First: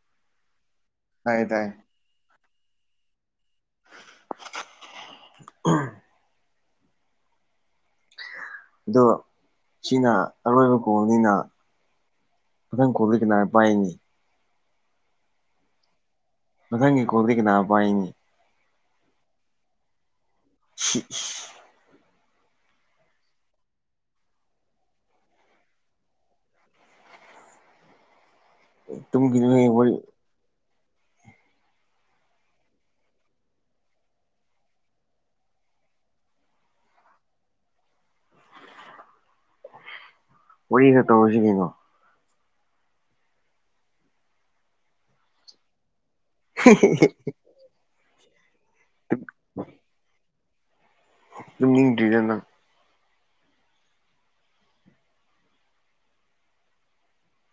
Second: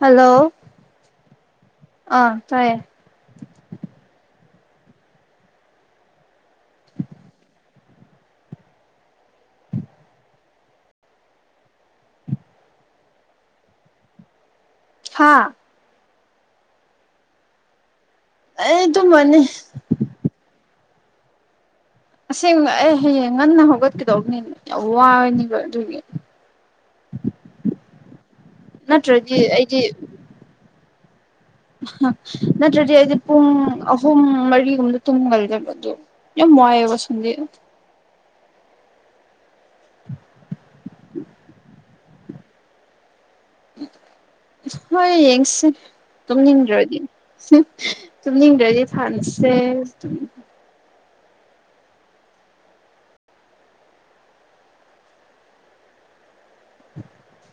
hello ꯇꯥꯏꯌꯦ ꯇꯥꯏꯌꯦ ꯑꯥ ꯇꯥꯏꯌꯦ [unintelligible] [unintelligible] ꯑꯗꯣ ꯁꯤꯅꯥ ꯑꯔꯣꯏꯕ ꯒꯣꯜꯅꯤꯅ ꯑꯗꯨꯗꯪ ꯀꯂꯤ ꯀꯅꯥ ꯄꯥꯏꯅꯤ ꯍꯥꯥ ꯃꯊꯉ ꯒꯣꯜꯗꯤꯀꯅꯥ ꯄꯥꯏꯅꯤ ꯑꯩ ꯇꯨꯝꯃꯅꯤ [unintelligible] ꯑꯁꯦꯡꯕ ꯑꯩ ꯍꯌꯦꯡ ꯉꯟꯅ ꯍꯧꯒꯠꯀꯗꯧꯕꯅꯤꯅ ꯌꯥꯝ ꯋꯥꯔꯅꯤꯕ ꯑꯗꯨꯒꯤ [unintelligible] ꯅꯠꯇ꯭ꯔꯣꯗꯤ ꯇꯨꯝꯈꯤꯅꯨꯍꯦ ꯑꯩꯗꯤ ꯋꯥꯔꯤ ꯅꯠꯇ꯭ꯔꯗꯤ ꯑꯩꯗꯤ ꯄꯨꯡ ꯑꯍꯨꯝ ꯃꯔꯤꯒꯨꯝꯗ ꯇꯨꯝꯒꯜꯗꯕ ꯑꯗꯨ [unintelligible] ꯋꯥꯔꯤ ꯈꯔ ꯇꯧꯔꯁꯤ ꯀꯩꯅꯣ ꯍꯣꯏ ꯌꯦꯡꯁꯤ ꯇꯨꯝꯅꯤꯡꯟꯗ꯭ꯔꯗꯤ ꯇꯨꯝꯅ ꯏꯪ꯭ꯔꯦꯖꯤ ꯊꯥꯟꯕꯁꯦ ꯇꯨꯝꯅꯤꯡꯗꯔꯤꯔꯥ ꯅꯪꯕꯣ [unintelligible]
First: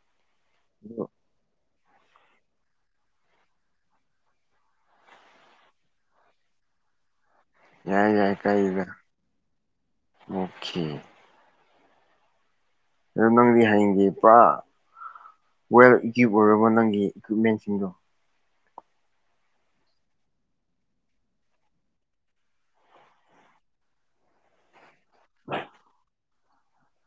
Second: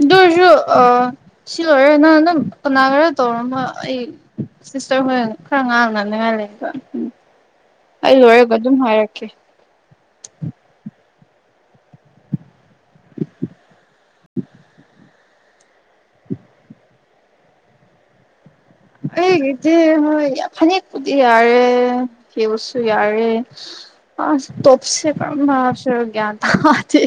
ꯑꯗꯨꯑꯣꯏꯁꯨ ꯑꯥ ꯑꯗꯣ ꯁꯤ ꯑꯣꯏꯔꯦ ꯅꯪ ꯅꯝ ꯀꯅꯥ ꯈꯔ ꯇꯧꯔꯃ ꯑꯩ ꯁꯤꯁꯇꯔ ꯍꯣꯏꯦꯟ ꯈꯔ ꯉꯥꯡꯅꯅꯤꯡ ꯉꯂ ꯌꯥꯏ ꯌꯥꯏ ꯀ ꯑꯗꯨꯝ ꯏꯗꯦ ꯍꯥꯏꯔꯛꯀꯦ ꯑꯗꯣ ꯅꯪꯗꯤ ꯍꯌꯦꯡꯒꯤꯄ꯭ꯔꯥ ꯋꯦꯜ ꯏꯀ꯭ꯤꯞ ꯑꯣꯏꯔꯕꯣ ꯅꯪꯒꯤ ꯏꯀ꯭ꯋꯤꯞꯃꯦꯟꯁꯤꯡꯗꯣ ꯑꯦ ꯏꯗ ꯃꯣꯏ ꯏ ꯐꯥꯟ ꯀꯗꯤ ꯌꯥꯔꯦ ꯍꯕꯨꯁꯨ ꯏꯔꯦ ꯑ ꯇꯣꯞꯁꯦ ꯃꯥꯁ ꯀ꯭ꯌꯥ ꯊ ꯃꯥꯗꯤ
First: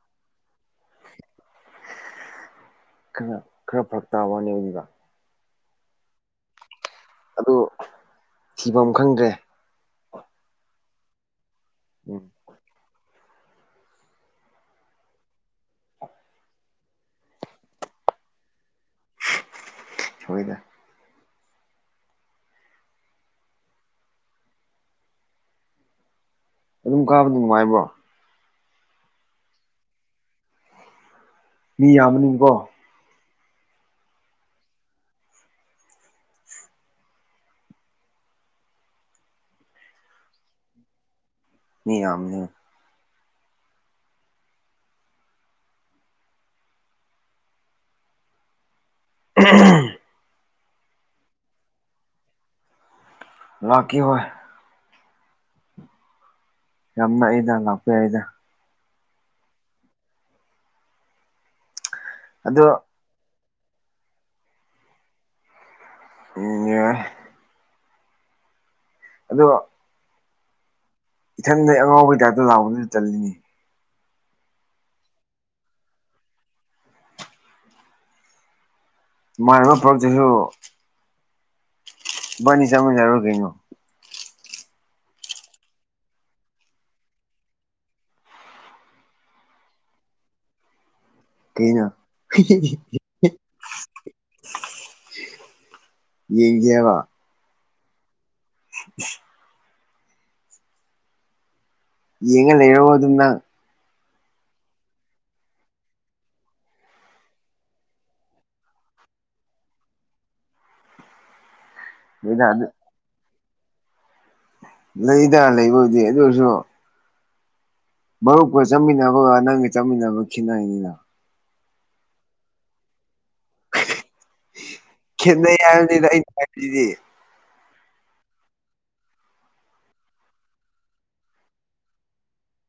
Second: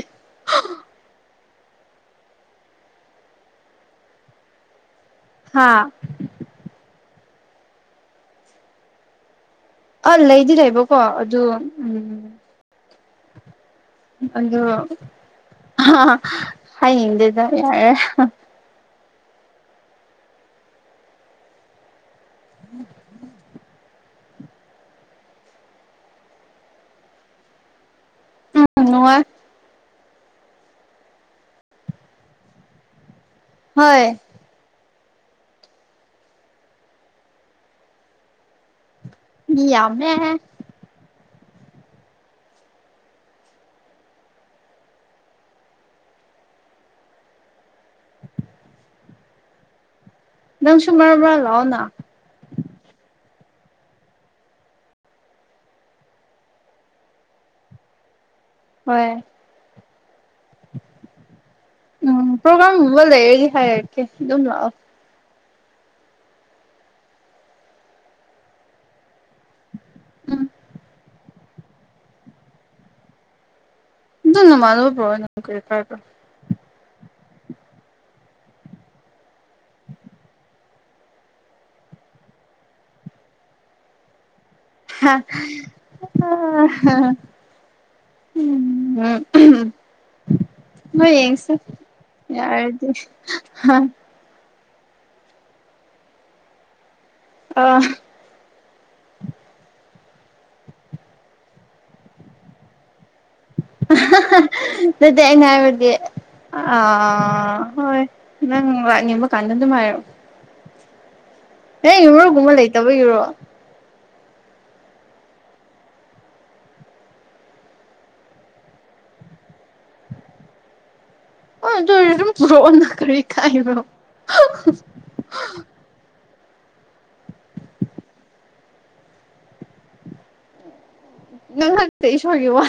ꯈꯔ ꯈꯔ ꯐꯔꯛ ꯇꯥꯕꯅꯦ ꯍꯧꯖꯤꯗ ꯍꯥꯥ ꯑꯗꯨ ꯊꯤꯐꯝ ꯈꯪꯗ꯭ꯔꯦ ꯑ ꯂꯩꯗꯤ ꯂꯩꯕꯀꯣ ꯑꯗꯨ ꯎꯝ ꯑꯗꯨꯗ ꯑ ꯍꯥꯏ ꯍꯦꯗ ꯌꯥꯔꯦ ꯍꯣꯏꯗ ꯎꯝ ꯑꯗꯨꯝ ꯀꯥꯕꯗ ꯅꯨꯡꯉꯥꯏꯕ꯭ꯔꯣ ꯎꯝ ꯅꯉꯥꯏ ꯃꯤ ꯌꯥꯝꯕꯅꯤꯀꯣ ꯍꯣꯏ ꯃꯤ ꯌꯥꯃꯦ ꯃꯤ ꯌꯥꯝꯝꯅ [unintelligible] ꯅꯪ ꯁꯨ ꯃꯔꯛꯔꯛꯕ ꯂꯥꯎꯑꯣꯅ ꯂꯥꯛꯀꯀꯤ ꯍꯣꯏ ꯌꯥꯝꯅ ꯑꯩꯗ ꯂꯥꯛꯄ ꯌꯥꯏꯗ ꯍꯣꯏ ꯎꯝ ꯑꯗꯣ ꯄ꯭ꯔꯣꯒꯥ꯭ꯔꯥꯝꯒꯨꯝꯕ ꯂꯩꯔꯒ ꯍꯥꯏꯔꯛꯀꯦ ꯑꯗꯨꯝ ꯂꯥꯛꯑꯣ ꯏ ꯑꯗꯨꯗ ꯎꯝ ꯏꯊꯟꯗ ꯑꯉꯥꯎꯕꯩ ꯇꯥꯏꯞꯇ ꯂꯥꯎꯕꯗꯨꯅ ꯆꯜꯂꯤꯅꯤ ꯅ ꯃꯥꯜꯕ ꯄ꯭ꯔꯣꯅ ꯀ ꯀꯔꯗ ꯃꯌꯥꯝ ꯄꯕꯖꯦꯛꯁꯨ ꯅꯤ ꯆꯅꯤ ꯌꯥꯔꯣ ꯀꯅꯣ [unintelligible] ꯎꯝ ꯍ ꯌꯦꯡꯁ ꯀꯩꯅꯣ ꯌꯥꯔꯗꯤ [inaudible] ꯌꯦꯡ ꯀꯕ ꯑꯥ [inaudible] ꯌꯦꯉ ꯌꯦꯎꯕ ꯑꯗꯨꯗꯥ ꯑꯗꯨꯗ ꯉꯥꯏꯕꯗꯤ ꯑ ꯍꯣꯏ ꯅꯪ ꯅꯤꯡꯝꯕ ꯀꯅꯗꯨ ꯃꯥꯣ ꯑꯦ ꯌꯨꯔꯣꯒꯨꯝꯕ ꯂꯩꯇꯕ ꯌꯨꯔꯣ ꯂꯩꯗ ꯂꯩꯕꯕꯨꯗꯤ ꯑꯗꯨ ꯑꯣꯏꯁꯨ ꯃꯔꯨꯞꯀ ꯆꯠꯃꯤꯟꯅꯕꯒ ꯅꯪꯒ ꯆꯠꯃꯤꯟꯅꯕ ꯈꯤꯠꯅꯩꯅꯤꯅ ꯑꯣ ꯔꯣꯑꯣ ꯅ ꯀꯔꯤ ꯀꯥꯏꯅꯣ ꯈꯗꯗꯤ ꯅꯪ ꯍꯟꯛꯇꯦ ꯏꯁ ꯏꯁꯣꯔꯒꯤ ꯋꯥ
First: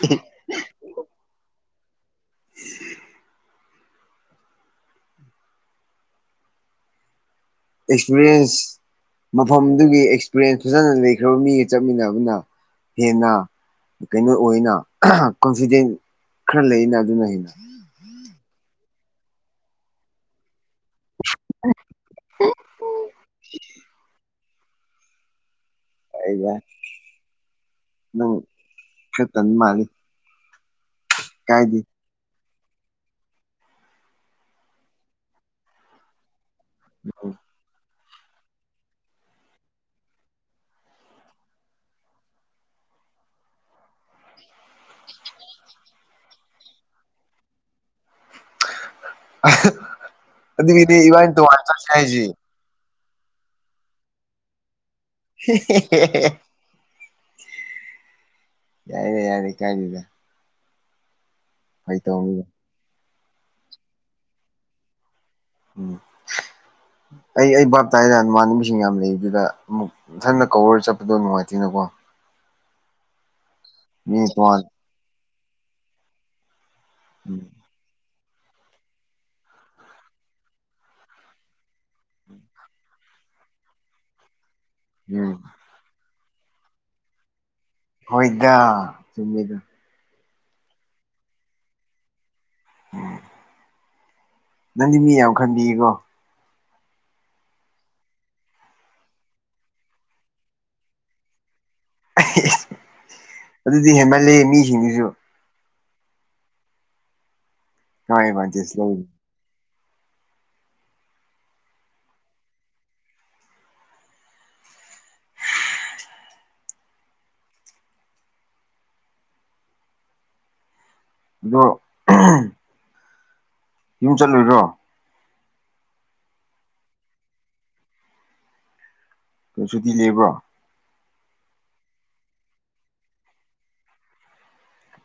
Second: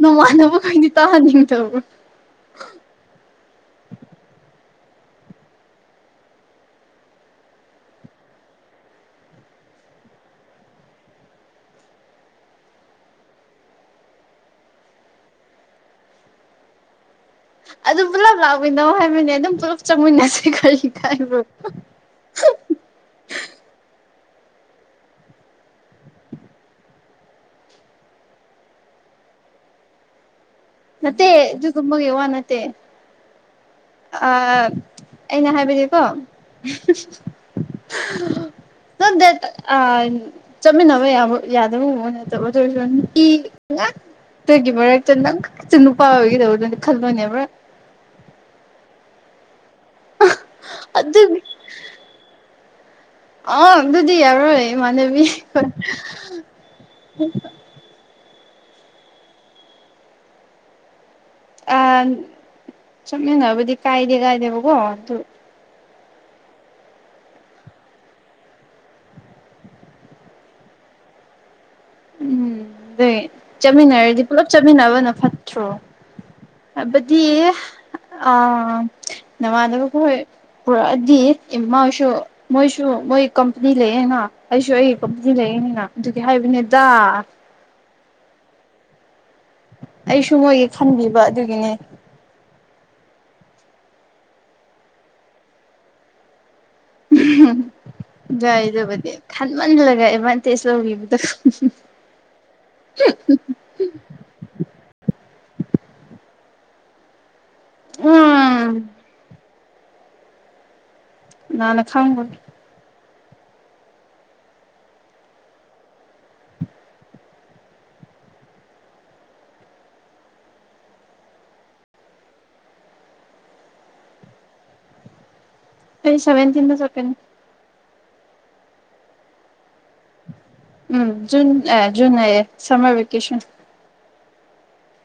ꯅꯣꯡꯃꯥꯟꯅꯕꯈꯩꯗꯤ ꯇꯥꯍꯟꯅꯤꯡꯉ ꯆ ꯑꯦꯛꯁꯄꯤꯔꯤꯌꯦꯟꯁ ꯃꯐꯝꯗꯨꯒꯤ ꯑꯦꯛꯁꯄꯤꯔꯌꯦꯟꯁ ꯐꯖꯅ ꯂꯩꯈ꯭ꯔꯕ ꯃꯤꯒ ꯆꯠꯃꯤꯟꯅꯕꯅ ꯍꯦꯟꯅ ꯀꯩꯅꯣ ꯑꯣꯏꯅ ꯀꯣꯟꯐꯤꯗꯦꯟ ꯈꯔ ꯂꯩꯅ ꯑꯗꯨꯅ ꯍꯦꯟꯅ ꯑꯗꯨ ꯄꯨꯂꯞ ꯂꯥꯛꯃꯤꯟꯅꯣ ꯍꯥꯏꯕꯅꯦ ꯑꯗꯨꯝ ꯄꯨꯜꯂꯞ ꯆꯪꯃꯤꯟꯅꯁꯦ ꯈꯜꯂꯤ ꯍꯥꯏꯕꯨ ꯑꯩꯒ ꯅꯪ ꯈꯇꯅꯤ ꯃꯥꯅꯤ ꯅꯠꯇꯦ ꯑꯗꯨ ꯊꯃꯒ ꯌ ꯋꯥ ꯅ ꯑ ꯑꯩꯅ ꯍꯥꯏꯕꯁꯀꯣ [unintelligible] ꯗꯦ ꯑ ꯆꯠꯃꯤꯟꯅꯕ ꯌꯥꯕ ꯌꯥꯗꯕ ꯅꯠꯇꯕ ꯇꯒꯤꯕꯔ ꯆ ꯅꯪ ꯏꯆ ꯅꯨꯄꯥ ꯑꯣꯏꯒꯗꯧꯕꯗꯗꯤ ꯈꯜꯂꯅꯦꯕ꯭ꯔꯥ ꯑ ꯃꯤꯗꯤ ꯑꯗꯨ ꯏꯕꯥꯅꯤ ꯇꯨ ꯋꯥꯔꯆꯥ ꯀ ꯍꯥꯏꯖꯤ ꯑ ꯑꯗꯨꯗꯤ ꯌꯥꯔꯣꯏ ꯃꯅꯦꯕꯤ ꯌꯥꯏꯔꯦ ꯌꯥꯔꯦ ꯀ ꯌꯨꯗ [unintelligible] ꯆꯃꯦꯅꯕꯨꯗꯤ ꯀꯥꯏꯗꯦ ꯀꯥꯏꯗꯦꯕ ꯀꯣ ꯑꯗꯨ ꯎꯝ ꯑꯩ ꯑꯩ ꯕꯥꯥꯞ ꯇꯥꯏꯔ ꯅꯃꯥꯟꯅꯕꯤꯁꯤꯡ ꯌꯥꯝ ꯂꯩꯕꯗꯨꯗ ꯑꯃꯨꯛ ꯏꯊꯟꯅ ꯀꯋꯔ ꯆꯠꯄꯗꯣ ꯅꯨꯡꯉꯥꯏꯇꯣꯏꯅꯀꯣ ꯎꯝ ꯑꯗꯨꯩ ꯃꯤ ꯆꯠꯃꯤꯟꯅꯔꯗꯤ ꯄꯨꯂꯞ ꯇꯣꯉꯥꯟ ꯆꯠꯃꯤꯟꯅꯕꯅ ꯐꯠꯇ꯭ꯔꯣ ꯕꯗꯤ ꯎꯝ ꯑꯥ ꯅꯃꯥꯟꯅꯕꯕꯨ ꯍꯣꯏ ꯄꯨꯔꯛꯑꯗꯤ ꯏꯃꯣꯏꯁꯨ ꯃꯣꯏꯁꯨ ꯃꯣꯏ ꯀꯝꯄꯅꯤ ꯂꯩꯌꯦꯦꯅ ꯑꯩꯁꯨ ꯑꯩꯒꯤ ꯀꯝꯄꯅꯤ ꯎꯝ ꯂꯩꯅꯤꯅ ꯑꯗꯨꯒꯤ ꯍꯥꯏꯕꯅꯦꯗ ꯍꯣꯏꯗ ꯆꯨꯝꯃꯗ ꯑꯩꯁꯨ ꯃꯣꯏꯒꯤ ꯈꯟꯕꯤꯕ ꯑꯗꯨꯒꯤꯅꯦ ꯎꯝ ꯅꯪꯗꯤ ꯃꯤ ꯌꯥꯝ ꯈꯟꯕꯤꯌꯦꯀꯣ ꯑꯝꯍꯝ ꯌꯥꯒꯥꯏꯗꯕꯗꯤ ꯈꯟꯃꯜꯂꯒ ꯑꯦꯗꯚꯥꯟꯇꯦꯖ ꯂꯧꯕꯤꯕꯗꯣ ꯑꯗꯨꯗꯤ ꯍꯦꯟꯃꯜꯂꯦ ꯃꯤꯁꯤꯡꯁꯤꯁꯨ ꯃꯥ ꯎꯝ ꯑꯦꯗꯚꯥꯟꯇꯦꯖ ꯂꯧ ꯅꯅ ꯈꯪꯕ ꯑꯗꯣ ꯑꯝꯍꯝ ꯌꯨꯝ ꯆꯠꯂꯨꯔꯣ ꯑꯩ ꯁꯕꯦꯟꯇꯤꯟꯗ ꯆꯠꯀꯅꯤ ꯀ ꯁꯨꯇꯤ ꯂꯩꯕ꯭ꯔꯣ ꯎꯝ ꯖꯨꯟ ꯑꯦ ꯖꯨꯟ ꯑꯌꯦ ꯁꯃꯔ ꯚꯦꯀꯦꯁꯟ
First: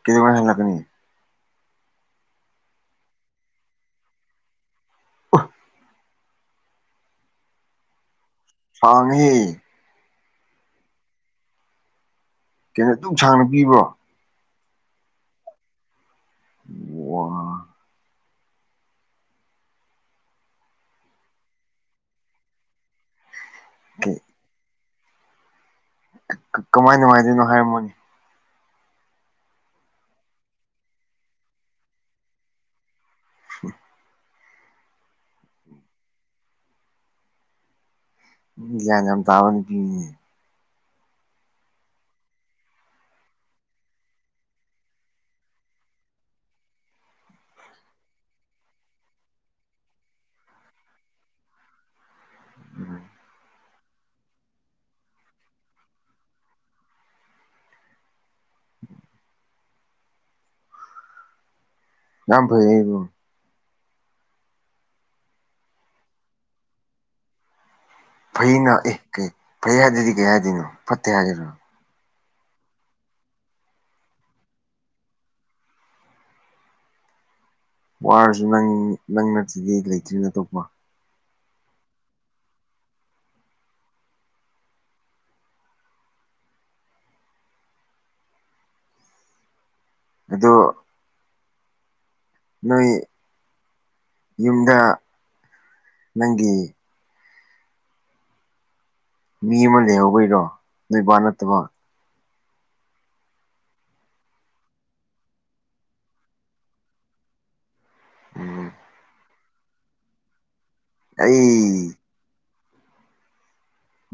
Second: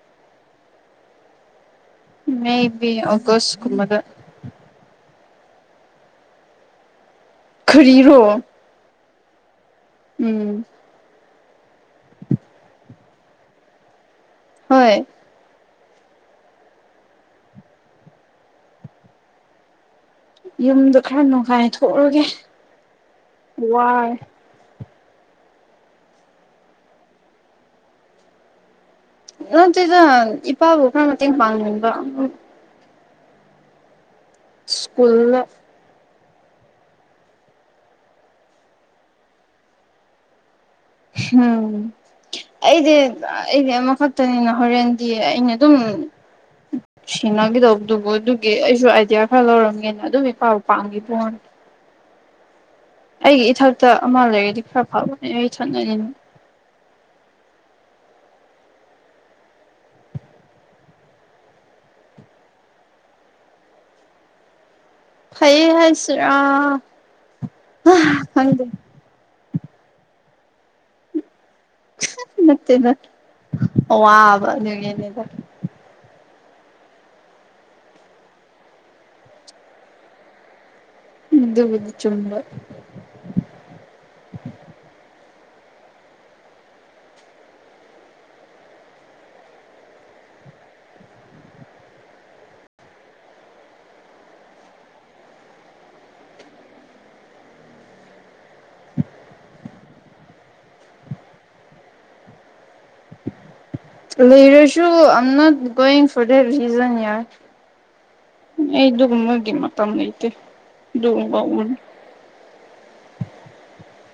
ꯀꯩꯗꯧꯉꯩ ꯍꯜꯂꯛꯀꯅꯤ ꯃꯦ ꯒꯤ ꯑꯣꯒꯁ ꯀꯨꯝ ꯕꯗ ꯑꯍ ꯈꯔꯤꯔꯣ ꯐꯥꯉꯤ ꯎꯝ ꯑꯩꯅ ꯑꯗꯨ ꯁꯥꯡꯅ ꯄꯤꯕ꯭ꯔꯣ ꯍꯣꯏ ꯋꯥ ꯌꯨꯝꯗꯣ ꯈꯔ ꯅꯨꯡꯉꯥꯏ ꯊꯣꯛꯂꯒꯦ ꯋꯥꯏ ꯀꯃꯥꯏꯅ ꯅꯨꯡꯉꯥꯏꯗꯣꯏꯅꯣ ꯍꯥꯏꯔꯝꯃꯣꯅꯤ ꯅꯠꯇꯦꯗ ꯏꯄꯥꯕꯨ ꯈꯔ ꯃꯠꯇꯦꯡ ꯄꯥꯡꯉꯕ ꯑꯟꯑꯣꯗꯤꯕꯜ ꯁ꯭ꯀꯨꯜ ꯒ꯭ꯌꯥꯟ ꯌꯥꯝ ꯇꯥꯕ ꯃꯤꯅꯤꯅꯦ ꯍꯝ ꯑꯩꯗꯤ ꯑꯩꯗꯤ ꯑꯃꯈꯛꯇꯅꯤꯅ ꯍꯣꯔꯦꯟꯗꯤ ꯑꯩꯅ ꯑꯗꯨꯝ ꯁꯤꯟꯅꯈꯤꯗꯧꯕꯗꯨꯕꯨ ꯑꯗꯨꯒꯤ ꯑꯩꯁꯨ ꯑꯥꯏꯗꯤꯌꯥ ꯈꯔ ꯂꯧꯔꯝꯒꯦꯅ ꯑꯗꯨꯝ ꯏ ꯄꯥꯎ ꯄꯥꯝꯒꯤ ꯐꯣꯟ ꯑꯩꯒꯤ ꯏꯊꯛꯇ ꯑꯃ ꯂꯩꯔꯗꯤ ꯈꯔ ꯐꯕꯅꯦ ꯑꯩ ꯊꯛꯅꯔꯤꯅꯦ ꯌꯥꯝ ꯐꯌꯦ ꯑꯗꯨ ꯐꯩꯌꯦ ꯍꯥꯏꯁꯤꯔꯥ ꯈꯪꯗꯦ ꯐꯩꯅ ꯑꯦ ꯀꯩ ꯐꯩ ꯍꯥꯏꯗꯗꯤ ꯀꯩ ꯍꯥꯏꯗꯣꯏꯅꯣ ꯐꯠꯇꯦ ꯍꯥꯏꯒꯦꯔꯣ ꯅꯠꯇꯦꯗ ꯑꯋꯥꯕ ꯑꯗꯨꯅꯦꯗ ꯋꯥꯔꯁꯨ ꯅꯪ ꯅꯪ ꯅꯠꯇ꯭ꯔꯗꯤ ꯂꯩꯇ꯭ꯔꯤ ꯅꯤ ꯑꯇꯣꯞꯄ ꯑꯗꯨꯕꯨꯗꯤ ꯆꯨꯝꯕ ꯑꯗꯣ ꯅꯣꯏ ꯌꯨꯝꯗ ꯅꯪꯒꯤ ꯃꯤ ꯑꯃ ꯂꯩꯍꯧꯕꯩꯔꯣ ꯅꯣꯏꯕꯥ ꯅꯠꯇꯕ ꯂꯩꯔꯦꯁꯨ I'm not going for that reason ꯌꯥꯔ ꯎꯝ ꯑꯩꯗꯨꯒꯨꯝꯕꯒꯤ ꯃꯇꯝ ꯂꯩꯇꯦ ꯑꯗꯨꯒ ꯑꯩ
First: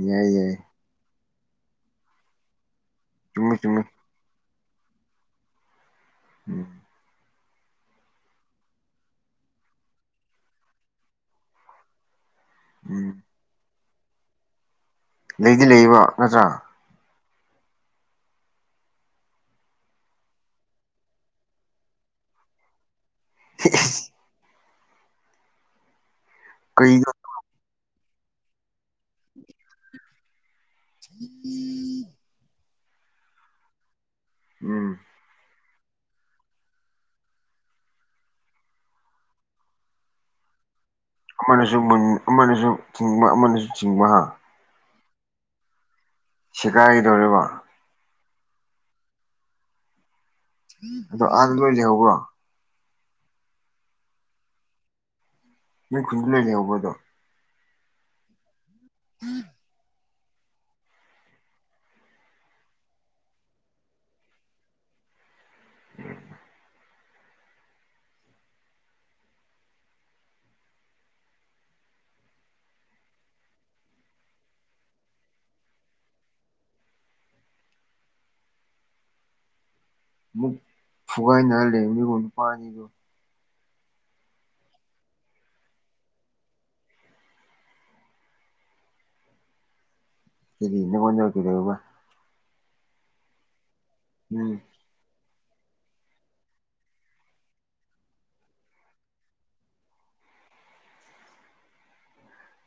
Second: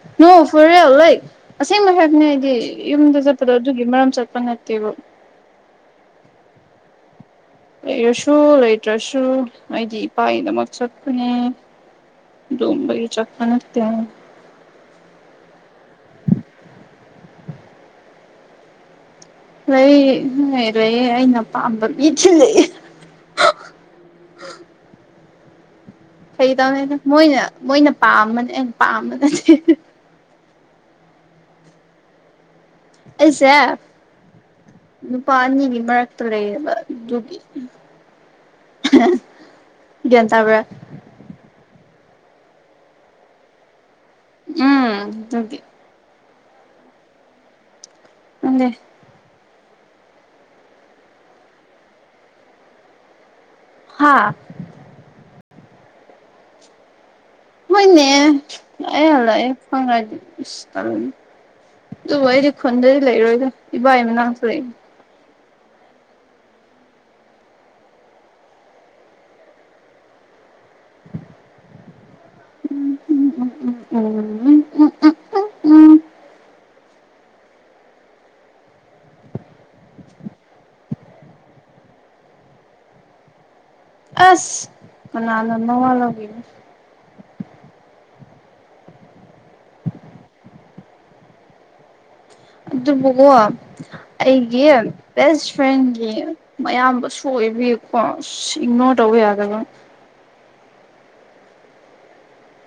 ꯌꯥꯏ ꯅꯣꯡ ꯌꯥꯏ ꯐꯨꯔꯜ ꯂꯥꯏꯛ ꯑꯁꯦꯡꯕ ꯍꯥꯏꯕꯅꯦ ꯑꯩꯗꯤ ꯌꯨꯝꯗ ꯆꯠꯄꯗꯣ ꯆꯨꯝꯃꯤ ꯆꯨꯝꯃꯤ ꯑꯗꯨꯒꯤ ꯃꯔꯝ ꯆꯠꯄ ꯅꯠ ꯀꯩꯕꯨ ꯎꯝ ꯂꯩꯔꯁꯨ ꯂꯩꯇ꯭ꯔꯁꯨ ꯑꯩꯗꯤ ꯏꯄꯥꯒꯤꯗꯃꯛ ꯆꯠꯄꯅꯦ ꯑꯗꯨꯒꯨꯝꯕꯒꯤ ꯎꯝ ꯆꯠꯄ ꯅꯠꯇꯦ ꯂꯩꯗꯤ ꯂꯩꯕ ꯅꯠꯇ꯭ꯔꯥ ꯂꯩꯌꯦ ꯂꯩꯌꯦ ꯑꯩꯅ ꯄꯥꯝꯕ ꯃꯤꯗꯤ ꯂꯩꯌꯦ [unintelligible] ꯀꯩꯇꯧꯅꯤ ꯀꯩꯅꯣ ꯃꯣꯏꯅ ꯃꯣꯏꯅ ꯄꯥꯝꯕꯅꯦ ꯑꯩꯅ ꯄꯥꯝꯕ ꯅꯠꯇꯦ ꯎꯝ ꯑꯦꯁꯦ ꯎꯝ ꯑꯗꯨ ꯄꯥꯔꯅꯤ ꯃ ꯇꯔꯕ ꯌꯨ ꯌꯦꯇꯕ꯭ꯔ ꯑꯃꯅꯁꯨ ꯃꯟ ꯑꯃꯅꯁꯨ ꯊꯤꯡꯕ ꯑꯃꯅꯁꯨ ꯊꯤꯡꯕ ꯍꯥ ꯊꯦ ꯁꯤꯒꯥꯏꯒꯗꯧꯔꯤꯕ ꯑ ꯑꯗꯣ ꯑꯍꯥꯟꯕꯗ ꯂꯣꯏ ꯂꯩꯍꯧꯕ꯭ꯔꯣ ꯍꯥꯥ ꯅꯣꯏ ꯈꯨꯟꯗꯨ ꯂꯩꯅꯦꯍꯧꯕ ꯑꯗꯣ ꯃꯣꯏꯅꯦ ꯑꯂ ꯌꯦ ꯐꯥꯏ ꯏꯁ ꯑꯗꯨꯕꯨ ꯑꯩꯗꯤ ꯈꯨꯟꯗꯗꯤ ꯂꯩꯔꯣꯏꯗ ꯏꯕꯥ ꯏ ꯃꯅꯥꯛꯇ ꯂꯩ ꯎꯝ ꯎꯝ ꯎꯝ ꯎꯝ ꯎꯝ ꯎꯝ ꯎꯝ ꯎꯝ ꯎ ꯎꯝ ꯑꯃꯨꯛ ꯐꯨꯒꯥꯏ ꯅ ꯂꯩꯔꯝꯅꯤ ꯀꯣ ꯅꯨꯄꯥ ꯑꯅꯤꯗꯣ ꯑꯁ ꯀꯅꯥꯅꯥ ꯃꯋꯥ ꯂꯧꯕꯤꯅꯤ ꯀꯥꯔꯤ ꯅꯥꯉꯣꯜꯗ ꯀꯩꯗꯧꯕ ꯑꯗꯨ ꯑꯗꯨꯕꯨꯀꯣ ꯎꯝ ꯑꯩꯒꯤ ꯕꯦꯁ ꯐ꯭ꯔꯦꯟꯒꯤ ꯃꯌꯥꯝꯕꯁꯨ ꯑꯣꯏꯕꯥꯒꯤꯀꯣ ꯏꯛꯅꯣꯔ ꯇꯧꯕ ꯌꯥꯗꯕ [unintelligible]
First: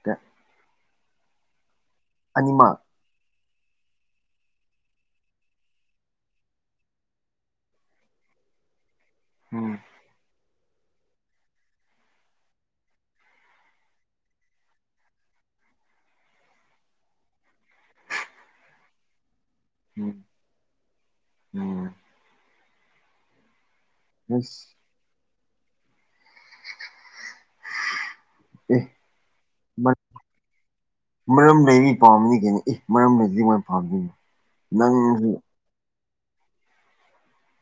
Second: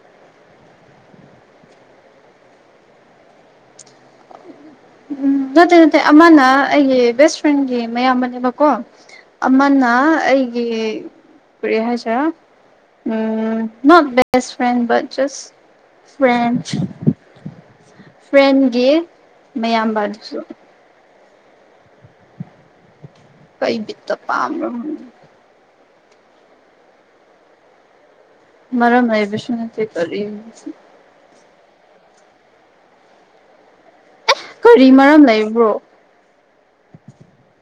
ꯀ [unintelligible] ꯑꯅꯤ ꯃꯛ ꯑꯝ ꯅꯠꯇꯦ ꯅꯠꯇꯦ ꯑꯃꯅ ꯑꯩꯒꯤ ꯕꯦꯁ ꯐ꯭ꯔꯦꯟꯒꯤ ꯃꯌꯥꯝꯕꯅꯦꯕꯀꯣ ꯎꯝ ꯑꯃꯅ ꯑꯩꯒꯤ ꯀꯔꯤ ꯍꯥꯏꯁꯤꯔꯥ ꯎꯝ ꯅꯣꯠ ꯕꯦꯁꯇ꯭ ꯐꯔ꯭ꯤꯑꯦꯟꯗ ꯕꯨꯠ ꯖꯨꯁꯇ꯭ ꯐꯔ꯭ꯤꯑꯦꯟꯗꯥ ꯐ꯭ꯔꯦꯟꯒꯤ ꯃꯌꯥꯝꯕꯅꯦ ꯑꯝ ꯀꯩ ꯕꯤꯠꯇ ꯑꯁ ꯄꯥꯝ꯭ꯕꯔ ꯈꯪꯗꯦ ꯑꯦ ꯃꯔꯝ ꯂꯩꯕꯥꯁꯨ ꯅꯠꯇꯦ ꯀꯔꯤ ꯄꯥꯝꯅꯤꯒꯅꯦ ꯑꯦ ꯃꯔꯝꯂꯩꯇꯔꯗꯤ ꯀꯃꯥꯏ ꯄꯥꯝꯗꯣꯏꯅꯣ ꯑꯦ ꯀꯥꯔꯤ ꯃꯔꯝ ꯅꯪꯁꯨ ꯂꯩꯕ꯭ꯔꯣ [unintelligible]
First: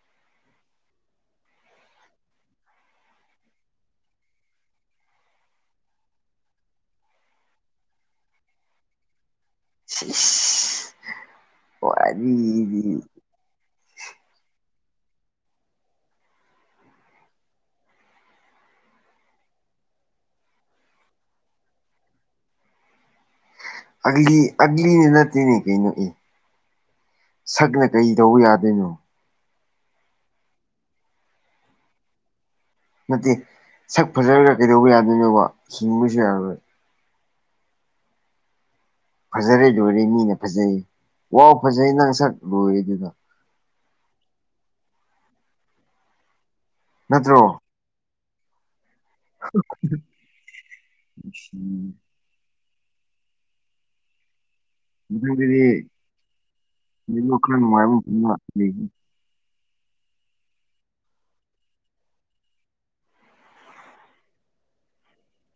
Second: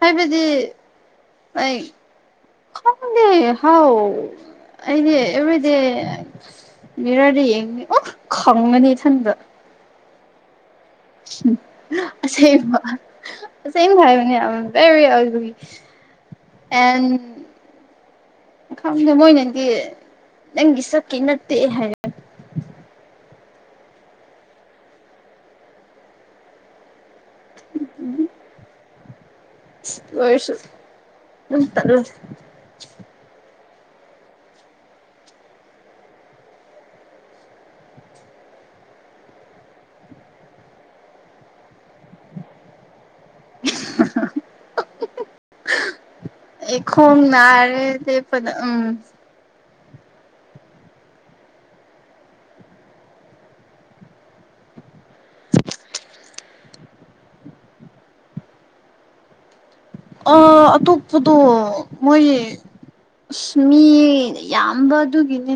ꯍꯥꯏꯕꯗꯤ ꯑꯩ ꯈꯪꯗꯦ ꯍꯥꯎ ꯑꯩꯗꯤ ꯑꯕꯔꯤꯗꯦ ꯃꯤꯔꯥꯔꯗ ꯌꯦꯡꯂꯥꯗꯤ ꯑꯣ ꯈꯪꯒꯅꯤ ꯏꯊꯟꯗ ꯏꯁ ꯏꯁ꯭ ꯑꯁꯦꯡꯕꯥ ꯑꯁꯦꯡꯕ ꯍꯥꯏꯕꯅꯦ ꯑ ꯑꯦꯝ ꯕꯦꯔꯤ ꯑꯥꯒꯂꯤ ꯑꯦꯟ ꯈꯪꯗꯦ ꯃꯣꯏꯅꯗꯤ ꯅꯪꯒꯤ ꯁꯛꯀꯤ ꯅꯠꯇꯦ ꯍꯥꯏꯔꯦ ꯑꯒꯥꯂꯤ ꯑꯒꯥꯂꯤꯅꯤ ꯅꯠꯇꯦꯅꯤ ꯀꯩꯅꯣꯅꯦ ꯁꯛꯅ ꯀꯩ ꯇꯧꯕ ꯌꯥꯗꯣꯏꯅꯣ ꯑꯗꯨ ꯑꯣꯏꯔꯁꯨ ꯑꯗꯨꯝ ꯇ꯭ꯠꯂꯦ ꯅꯠꯇꯦ ꯁꯛ ꯐꯖꯔꯒ ꯀꯩꯗꯧꯕꯥ ꯌꯥꯗꯣꯏꯅꯣꯕ ꯁꯤꯡꯕꯁꯨ ꯌꯥꯔꯣꯏ ꯐꯖꯔꯦ ꯂꯣꯏꯔꯦ ꯃꯤꯅ ꯐꯖꯩ ꯋꯥꯎ ꯐꯖꯩ ꯅꯪ ꯁꯛ ꯂꯣꯏꯔꯦ ꯑꯗꯨꯒ ꯍꯥꯍꯥꯍꯥ ꯑꯩ ꯅꯠꯇ꯭ꯔꯣ ꯈꯣꯡꯅꯥꯔꯦ ꯂꯦꯞꯄꯗ ꯎꯝ ꯎ [inaudible] ꯃꯊꯪꯗꯗꯤ ꯔꯦꯃꯣꯠ ꯈꯔꯥ ꯅꯨꯡꯉꯥꯏꯕ ꯑꯃ ꯄꯨꯔꯥꯒ ꯂꯥꯛꯇꯣꯏꯅꯦ ꯑꯣ ꯑꯇꯣꯞꯄꯗꯣ ꯃꯣꯏ ꯎꯏ ꯃꯤ ꯌꯥꯝꯕ ꯑꯗꯨꯒꯤꯅꯦ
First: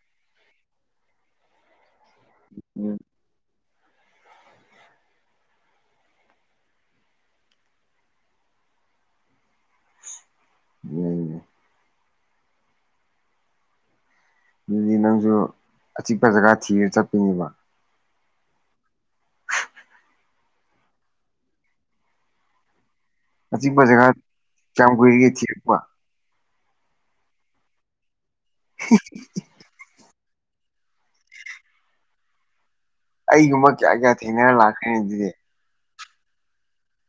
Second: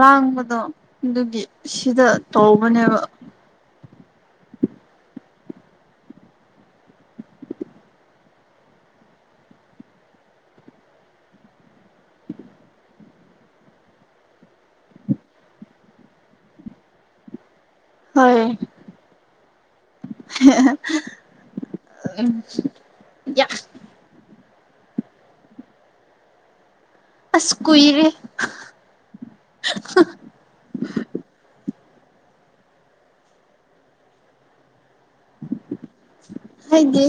ꯂꯥꯡꯕꯗꯣ ꯑꯗꯨꯒꯤ ꯁꯤꯗ ꯎꯝ ꯇꯧꯎꯕꯅꯦꯕ ꯎꯝ ꯑꯗꯨꯗꯤ ꯅꯪꯁꯨ ꯑꯆꯤꯛꯄ ꯖꯒꯥ ꯊꯤꯔꯥ ꯆꯠꯄꯅꯦꯕ ꯍꯣꯏ ꯍꯦ ꯍꯦ ꯎꯝ ꯑꯆꯤꯛꯄ ꯖꯒꯥ ꯀꯌꯥꯝ ꯀꯨꯏꯔꯒꯦ ꯊꯤꯔꯛꯄ ꯑꯁ ꯀꯨꯏꯔꯦ ꯍꯥꯍꯥ ꯑꯩꯒꯨꯝꯕ ꯀꯌꯥ ꯀꯌꯥ ꯊꯦꯡꯅꯔ ꯂꯥꯛꯈ꯭ꯔꯦꯅꯦ ꯑꯗꯨꯗꯤ ꯍꯥꯏ ꯗꯤ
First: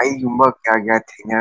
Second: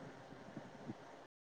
ꯑꯩꯒꯨꯝꯕ ꯀꯌꯥ ꯀꯌꯥ ꯊꯦꯡꯅꯔꯥꯛ